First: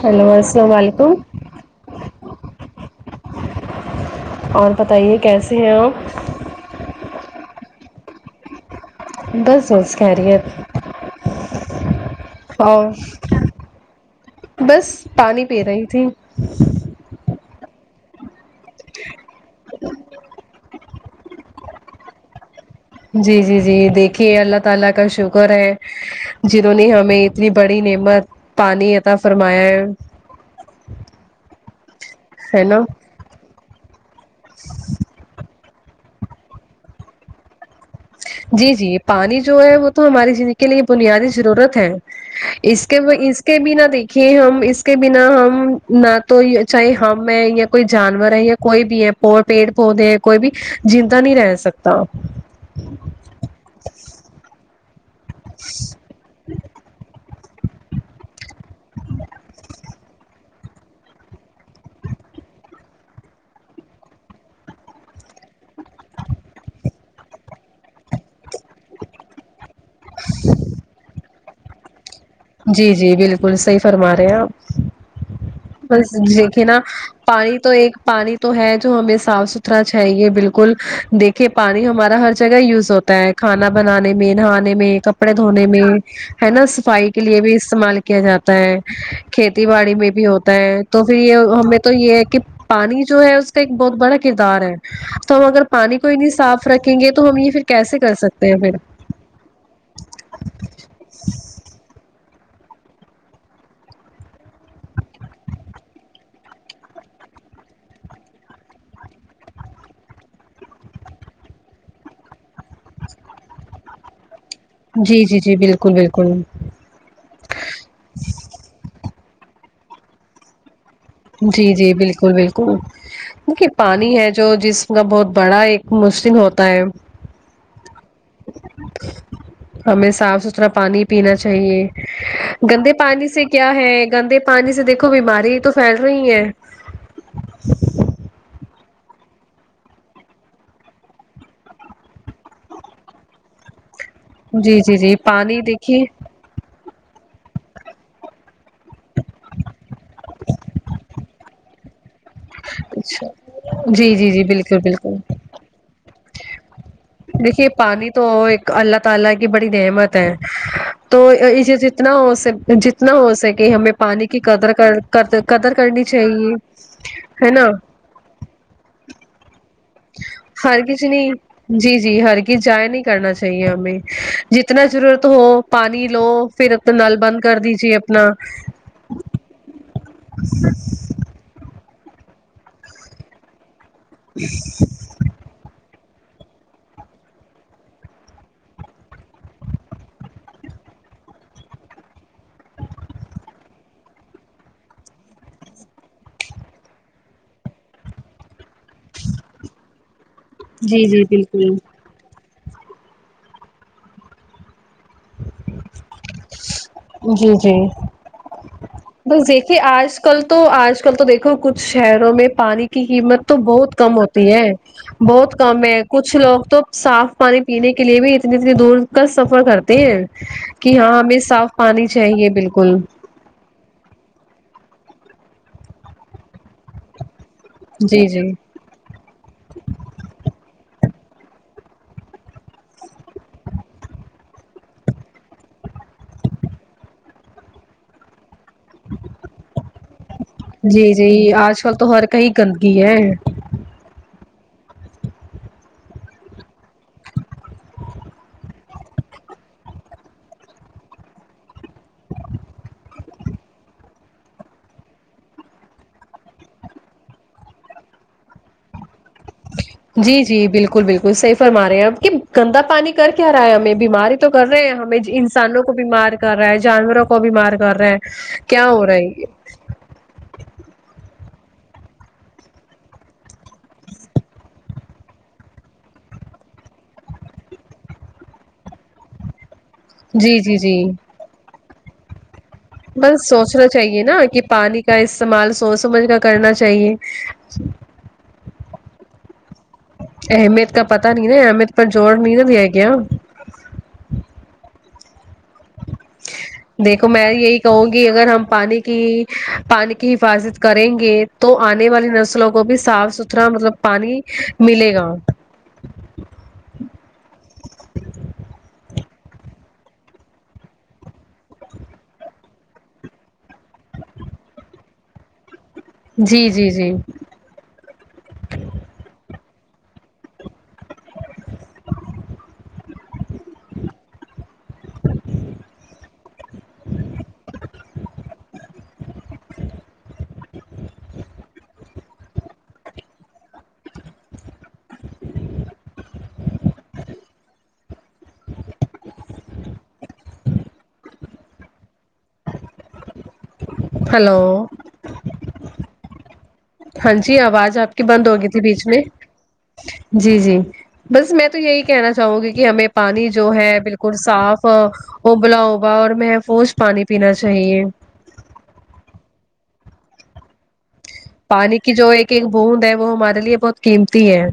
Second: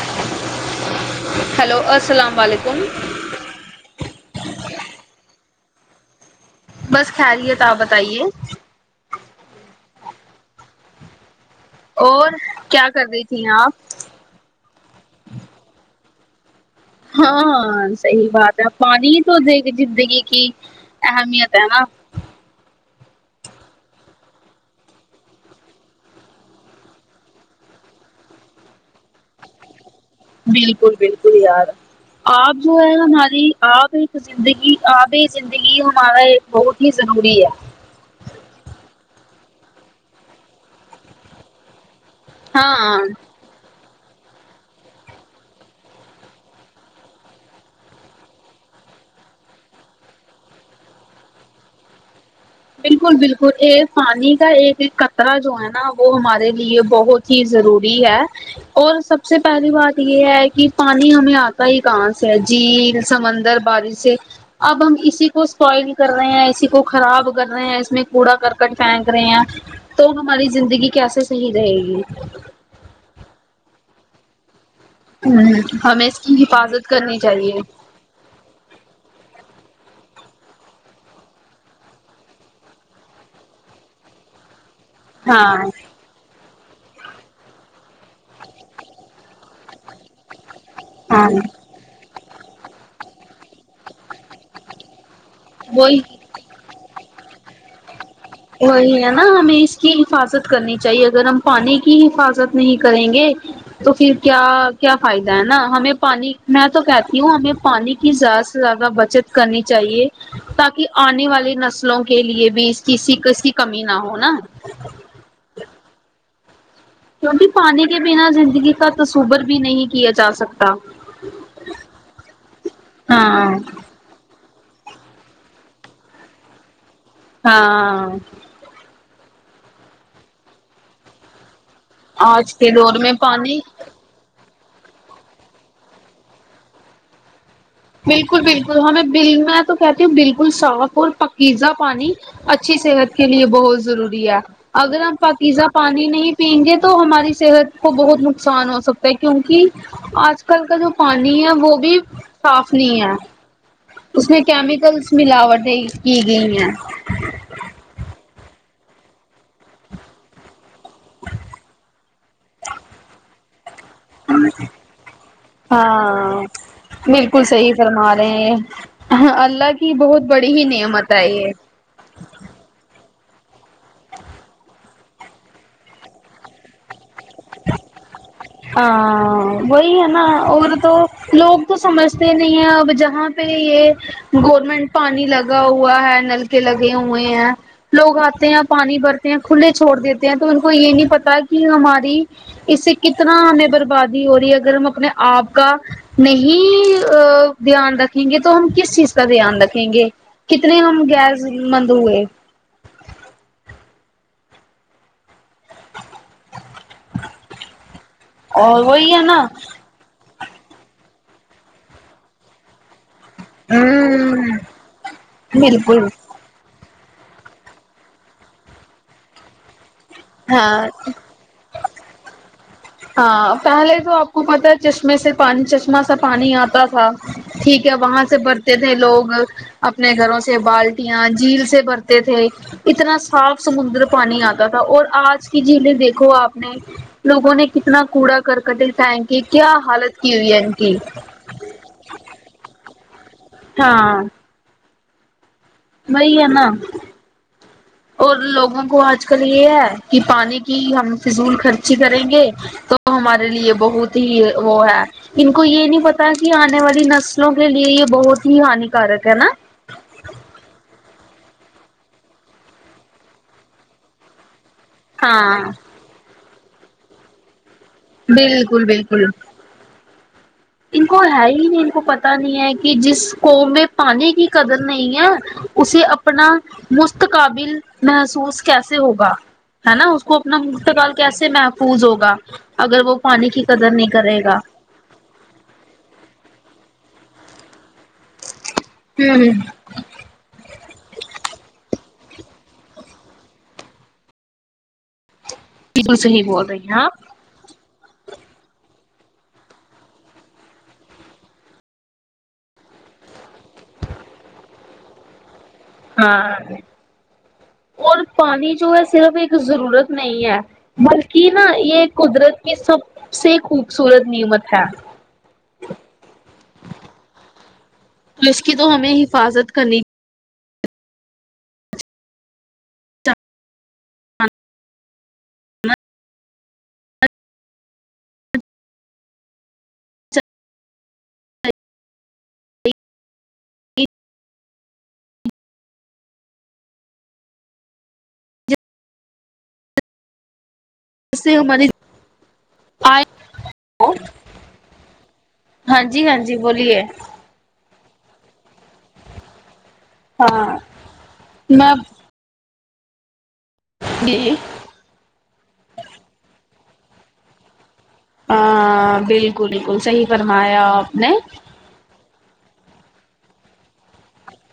hello السلام و علیکم ہیلو السلام وعلیکم اور بتائیے کیسے ہیں آپ بس خیریت آپ بتائیے بس سس خیریت اور اور کیا کر رہی تھی آپ بس پانی پی رہی تھی ہاں صحیح بات ہے پانی ہی تو د زندگی کی اہمیت ہے نا جی جی جی دیکھیے اللہ تعالی کا شکر ہے جنہوں نے ہمیں اتنی بڑی نعمت پانی عطا فرمایا ہے بالکل بالکل یار آپ جو ہے ہماری آب ایک زندگی آب زندگی ہمارا بہت ہی ضروری ہے جی جی پانی جو ہے وہ تو ہماری زندگی کے لیے بنیادی ضرورت ہے اس کے ہاں وہ اس اس کے بنا دیکھیے ہم اس کے بنا ہم نہ تو چاہے ہم ہیں یا کوئی جانور ہے یا کوئی بھی ہے پ پیڑ پودے ہیں کوئی بھی زندہ نہیں رہ سکتا اور یہ پانی کا ایک ایک قطرہ جو ہے نا وہ ہمارے لیے بہت چیز ضروری ہے اور سب سے پہلی بات یہ ہے کہ پانی ہمیں آتا ہی کہاں سے ہے جیل سمندر بارش سے اب ہم اسی کو اسپائل کر رہے ہیں اسی کو خراب کر رہے ہیں اس میں کوڑا کرکٹ پھینک رہے ہیں تو ہماری زندگی کیسے صحیح رہے گی جی جی بالکل صحیح فرما رہے آپ ہمیں بس اس کی دیکھے نا حفاظت کرنی چاہیے پانی تو ایک پانی تو ہے جو ہمیں صاف ستھرا چاہیے بالکل دیکھیے پانی ہمارا ہر جگہ یوز ہوتا ہے کھانا بنانے میں نہانے میں کپڑے ہاں دھونے میں ہے نا صفائی کے لیے بھی استعمال کیا جاتا ہے کھیتی باڑی میں بھی ہو ہوتا ہے تو پھر ہاں یہ ہمیں تو یہ ہے کہ پانی جو ہے اس کا ایک بہت بڑا کردار ہے تو ہم اگر پانی وہی کو انی صاف رکھیں گے تو ہم یہ پھر کیسے کر سکتے ہیں پھر وہی ہے نا ہمیں اس کی حفاظت کرنی چاہیے اگر ہم پانی کی حفاظت نہیں کریں گے تو پھر کیا کیا فائدہ ہے نا ہمیں پانی میں تو کہتی ہوں ہمیں پانی کی زیادہ سے زیادہ بچت کرنی چاہیے تاکہ آنے والے نسلوں کے لیے بھی اس کسی ک کی کمی نہ ہو نا جی جی جی بالکل بالکل کیونکہ پانی کے بنا زندگی کا تصور بھی نہیں کیا جا سکتا جی جی بالکل بالکل ہاں دیکھیے پان نی ہے جو جسم کا بہت بڑا ایک مسلم ہوتا ہے ہاں ہمیں صاف ستھرا پانی پینا چاہیے آج کے گندے دور میں پانی سے کیا ہے گندے پانی سے دیکھو بیماری تو پھیل رہی ہیں بالکل بالکل ہمیں بل میں تو کہتی ہوں بالکل صاف اور پکیزا پانی اچھی صحت کے لیے بہت ضروری ہے جی جی اگر جی ہم پاکیزہ دیکھیے پانی نہیں پئیں گے تو ہماری صحت کو بہت نقصان ہو سکتا ہے کیونکہ آج کل کا جو پانی ہے وہ بھی صاف نہیں ہے اچھا جی اس جی میں جی بالکل کیمیکلس بالکل ملاوٹیں کی گئی ہیں دیکھیے پانی تو ایک اللہ تعالی کی بڑی نعمت ہے تو اسے جتنا ہو س جتنا ہو سکے ہمیں پانی کی قدر کر قدر کرنی ہاں چاہیے ہے نا ہاں اللہ ک ہر کسی نے جی جی ہر گز ضائع نہیں کرنا چاہیے ہمیں جتنا ضرورت ہو پانی لو پھر اب تو نل بن کر دیجیے اپنا ہاں وہی ہے نا اور تو لوگ تو سمجھتے نہیں ہے اب جہاں پہ یہ گورنمنٹ پانی پانی لگا ہوا ہے نلکے لگے ہوئے ہیں لوگ آتے ہیں پانی بھرتے ہیں کھلے چھوڑ دیتے ہیں تو ان کو یہ نہیں پتا کہ ہماری اس سے کتنا ہمیں بربادی ہو رہی ہے اگر ہم اپنے آپ کا نہیں دھیان رکھیں گے تو ہم کس چیز کا دھیان رکھیں گے کتنے ہم جی جی گیس بالکل مند ہوئے جی جی اور وہی ہے نا بس دیکھیے آج کل تو آج کل تو دیکھو کچھ شہروں میں پانی کی قیمت تو بہت کم ہوتی ہ ہے بہت کم ہے بالکل کچھ لوگ تو صاف پانی پینے کے لیے بھی اتنی اتنی دور کا سفر کرتے ہیں کہ ہاں ہمیں صاف پانی چاہیے بالکل ہاں پہلے تو آپ کو پتا ہے چشمے سے پانی چشمہ سا پانی آتا تھا ٹھیک ہے وہاں جی سے جی بڑتے تھے لوگ اپنے گھروں سے بالٹیاں جھیل سے بھرتے تھے اتنا صاف سمندر پانی آتا تھا اور آج کی جلیں دیکھو آپ نے لوگوں نے کتنا کوڑا کرکٹائن پھیک کی کیا حالت کی ہوئی ہے ان کی کی آج کل تو ہر کہی گندگی ہے ہاں وہی ہے نا اور لوگوں کو آج کل یہ ہے کہ پانی کی ہم فضول خرچی کریں گے تو ہمارے لیے بہت ہی وہ ہے ان کو یہ نہیں پتا کہ آنے والی نسلوں کے لیے یہ بہت ہی ہانیکارک ہے نا جی جی بالکل بالکل صحیح فرما رہے ہیں آپ کہ گندا پانی کر کیا رہا ہے ہمیں بیماری تو کر رہے ہیں ہم میں ہاں انسانوں کو بیمار کر رہا ہے جانوروں کو بیمار کر رہا ہے بالکل کیا ہو رہا ہے بالکل یہ ان کو ہے ہی نہیں ان کو پتا نہیں ہے کہ جس کو میں پانی کی قدر نہیں ہے اسے اپنا مستقابل محسوس کیسے ہوگا ہے نا اس کو اپنا جی جی جی مستقال کیسے محفوظ ہوگا اگر وہ بس پانی کی سوچنا قدر نہیں چاہیے نا کرے گا کہ پانی کا استعمال سوچ سمجھ کا کرنا چاہیے ہوں ہمم اہمیت کا پتا نہیں نا احمید پر جوور [unintelligible] بالکل صحیح بول رہی ہیں آپ دیکھو میں یہی کہوں گی اگر ہم پانی کی پانی کی حفاظت کریں گے تو آنے والی نسلوں کو بھی صاف ستھرا مطلب پانی ملے گا ہاں اور پانی جو ہے صرف ایک ضرورت نہیں ہے بلکہ نا یہ قدرت کی سب سے خوبصورت نعمت ہے جی جی جی پ اس کی تو ہمیں حفاظت کرنی [inaudible] چاہیے جس ج سے ہماری آئے ہو ہیلو ہاں جی ہاں جی بولیے ہاں جی آواز آپ کی بند ہوگی تھی بیچ میں جی ہاں جی بس میں تو یہی کہنا چاہو گی کہ ہمیں پانی جو ہے بالکل جی صاف ابلا اوبا اور محفوظ پانی پینا چاہیے ہاں بالکل بالکل صحیح فرمایا آپ نے پانی کی جو ایک ایک بوند ہے وہ ہمارے لیے بہت قیمتی ہے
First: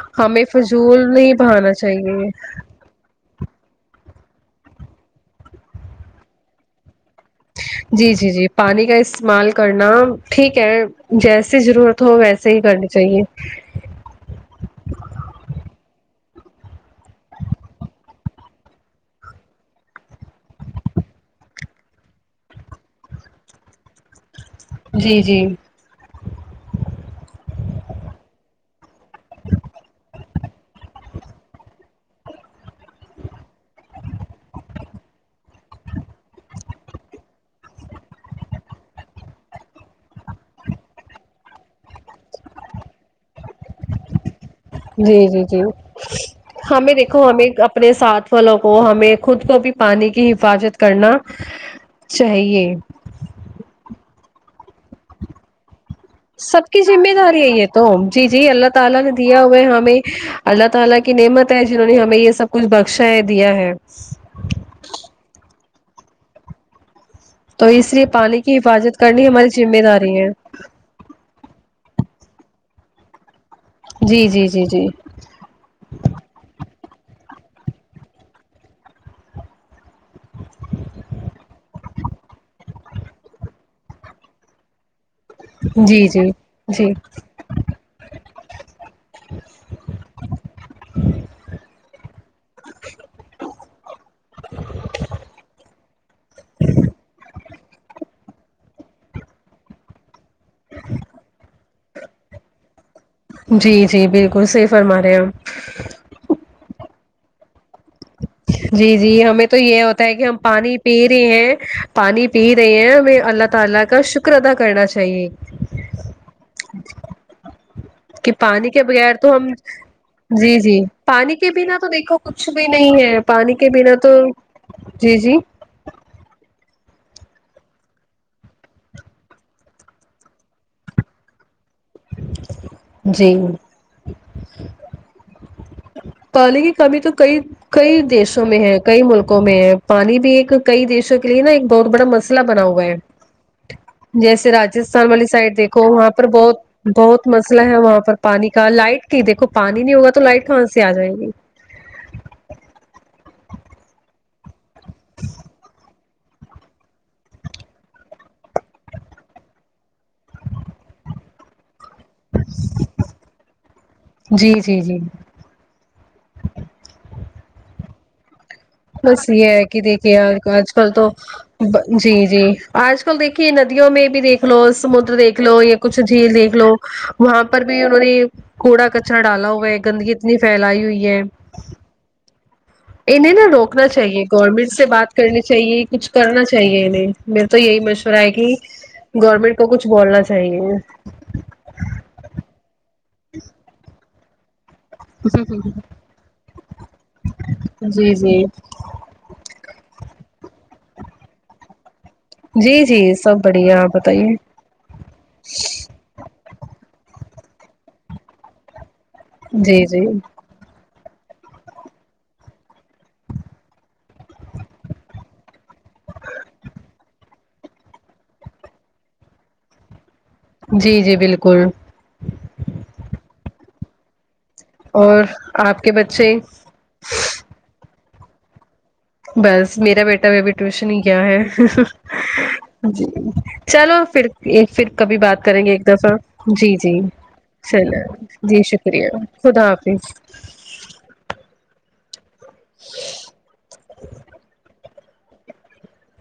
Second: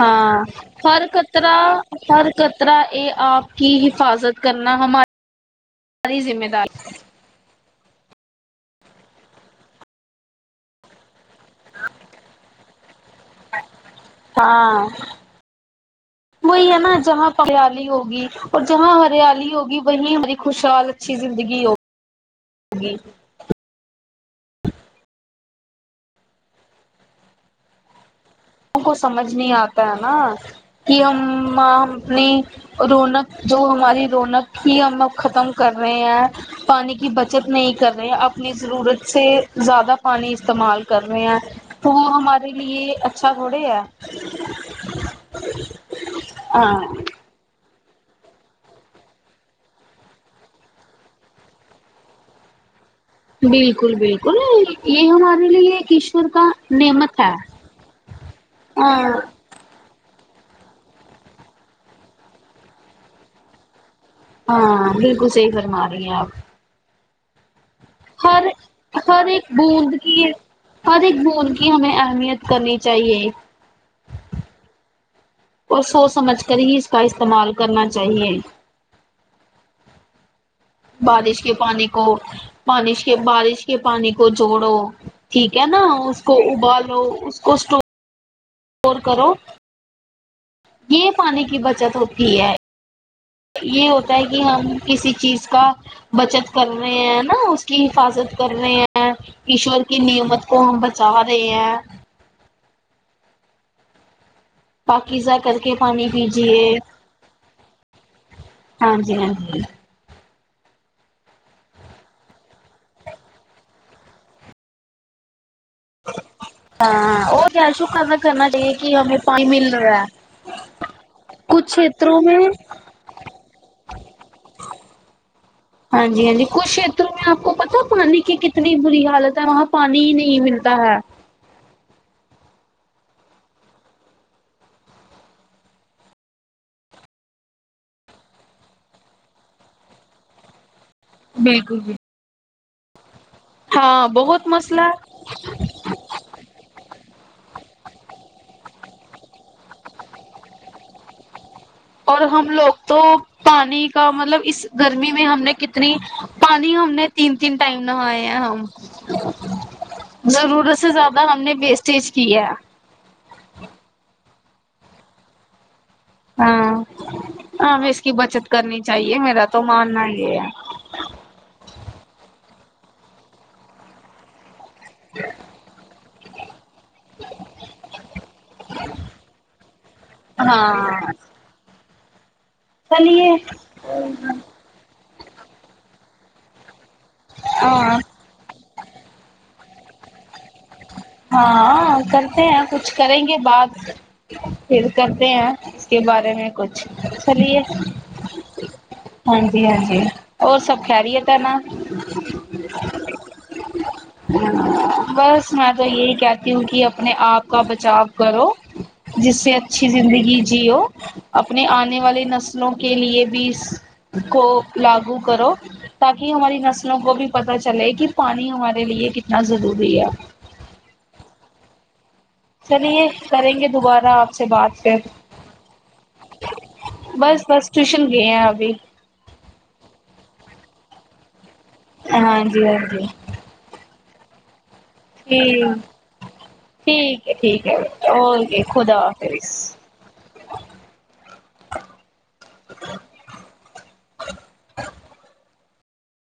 ہاں ہمیں ہر فضول نہیں قطرا بہانا چاہیے ہر قطرا یہ آپ کی حفاظت کرنا ہماری ذمہ داری جی جی جی پانی کا استعمال کرنا ٹھیک ہے جیسے ضرورت تو ویسے ہی کرنی چاہیے ہاں وہی ہے نا جہاں پیالی ہوگی اور جہاں ہریالی ہوگی وہیں ہماری خوشحال اچھی زندگی ہوگی ہوگی جی جی ہم کو سمجھ نہیں آتا ہے نا کہ ہم مامنے رونق جو ہماری رونق تھی ہم وہ ختم کر رہے ہیں پانی کی بچت نہیں کر رے ہیں اپنی ضرورت سے زیادہ پانی استعمال کر رہے ہیں تو وہ ہمارے لیے اچھا تھوڑی ہے جی جی جی ہاں ہمہیں دیکھ کو ہمیں اپنے ساتھ والوں کو ہمیں خود کو بھی پانی کی حفاظت کرنا چاہیے بالکل بالکل یہ ہمارے لیے کش سب کی ذمہ داری ہے یہ تو جی جی اللہ تعالی ہاں نے دیا ہمیں اللہ تعالی کی نعمت ہے جنہوں نے ہمیں یہ سب کچھ بخشا ہے دیا ہے ہاں بالکل صحیح فرما رہی ہیں آپ تو اس لیے پانی ہر کی حفاظت ہر کرنی ہماری ایک ذمہ بوند داری کی ہے ہر ایک بوند کی ہمیں اہمیت کرنی چاہیے جی جی جی جی اور سوچ سمجھ کر ہی اس کا استعمال کرنا چاہیے [inaudible] بارش کے پانی کو بش کے بارش کے پانی کو جوڑو ٹھیک ہے نا جی اس جی کو جی ابالو اس کو اسٹور کرو یہ پانی کی بچت ہوتی ہے یہ ہوتا ہے کہ ہم کسی چیز کا بچت کر رہے ہیں نا اس کی حفاظت کر رہے ہیں ایشور کی نعمت کو ہم بچا رہے ہیں جی جی بالکل صحیح فرمارے ہیں آپ کیجیے جی جی ہمیں تو یہ ہو تا ہے کہ ہم پانی پی رہے ہیں پانی پی رہے ہیں ہمیں اللہ تعالی کا شکر ادا کرنا چاہیے ہاں اور کیا شکر ادا کہ کرنا پانی چاہیے کے کہ بغیر ہمیں تو پانی ہم مل رہا ہے جی جی پانی کے کچھ بنا تو دیکھو چھیتروں میں کچھ بھی نہیں ہے پانی کے بنا تو جی جی ہاں جی ہاں جی کچھ شیتروں میں آپ کو پتا پانی کی کتنی بری حالت ہے وہاں پانی ہی نہیں ملتا ہے جی پانی کی کمی تو کئی کئی دیشوں میں ہے کئی ملکوں میں ہے پانی بھی ایک کئی دیشوں لیے نا ایک بالکل بہت بڑا مسئلہ بنا ہوا ہے بالکل ہاں بہت جیسے مسئلہ راجستان ہے والی سائڈ دیکھ کو وہاں پر بہت بہت مسئلہ ہے وہاں پر پانی کا لائٹ کی دیکھو پانی نہیں ہوگا تو لائٹ کہاں س سے آ جائے گی اور ہم لوگ تو پانی کا مطلب اس گرمی میں ہم نے کتنی پانی ہم نے تین تین ٹائم نہاۓ اے ہم ضرورت سے زیادہ ہم نے ویسٹیج کی ہے جی جی جی ہاں ہاں ہمیں اس کی بچت کرنی چاہیے بس میرا یہ تو ہے کہ ماننا دیکھیے یہ ہے آج کل تو جی جی آج کل دیکھیے ندیوں میں بھی دیکھ لو سمندر دیکھ لو یا کچھ جھیل دیکھ لو وہاں پر بھی انہوں نے کوڑا کچرا ڈالا ہوا ہے گندگی اتنی فیلائی ہوئی ہاں ہے انہیں چلیے نا روکنا چاہیے گورنمنٹ سے بات کرنی چاہیے کچھ کرنا چاہیے انہیں میرا تو یہی ہاں مشورہ ہے کی گورنمنٹ کو کچھ بولنا چاہیے ہاں کرتے ہیں کچھ کریں گے بات پھر کرتے ہیں اس کے بارے میں کچھ چلیے جی جی ہاں جی ہاں جی اور سب خیریت ہے نا جی جی سب بڑھیا آپ بتائیے بس میں تو یہی کہتی ہوں کی اپنے آپ کا بچاؤ کرو جس سے جی اچھی جی زندگی جیو اپنے آنے والی نسلوں کے لیے بھیس کو لاگو کرو تاکہ ہماری نسلوں کو بھی پتا چلے کہ پانی ہما رے لیے کتنا ضروری ہے جی جی بالکل چلیے کریں گے دوبارہ آپ سے بات پھر اور آپ کے بچے بس بس ٹیوشن گئے ہیں ابھی بس میرا بیٹا بھی ابھی ٹیوشن ہی گیا ہے ہاں ہاں جی چلو پھر ایک پھر کبھی بات جی کریں گے ایک دفعہ جی جی ٹھیک ٹھیک ہے ٹھیک ہے چلیں جی اوکے خدا شکریہ حافظ خدا حافظ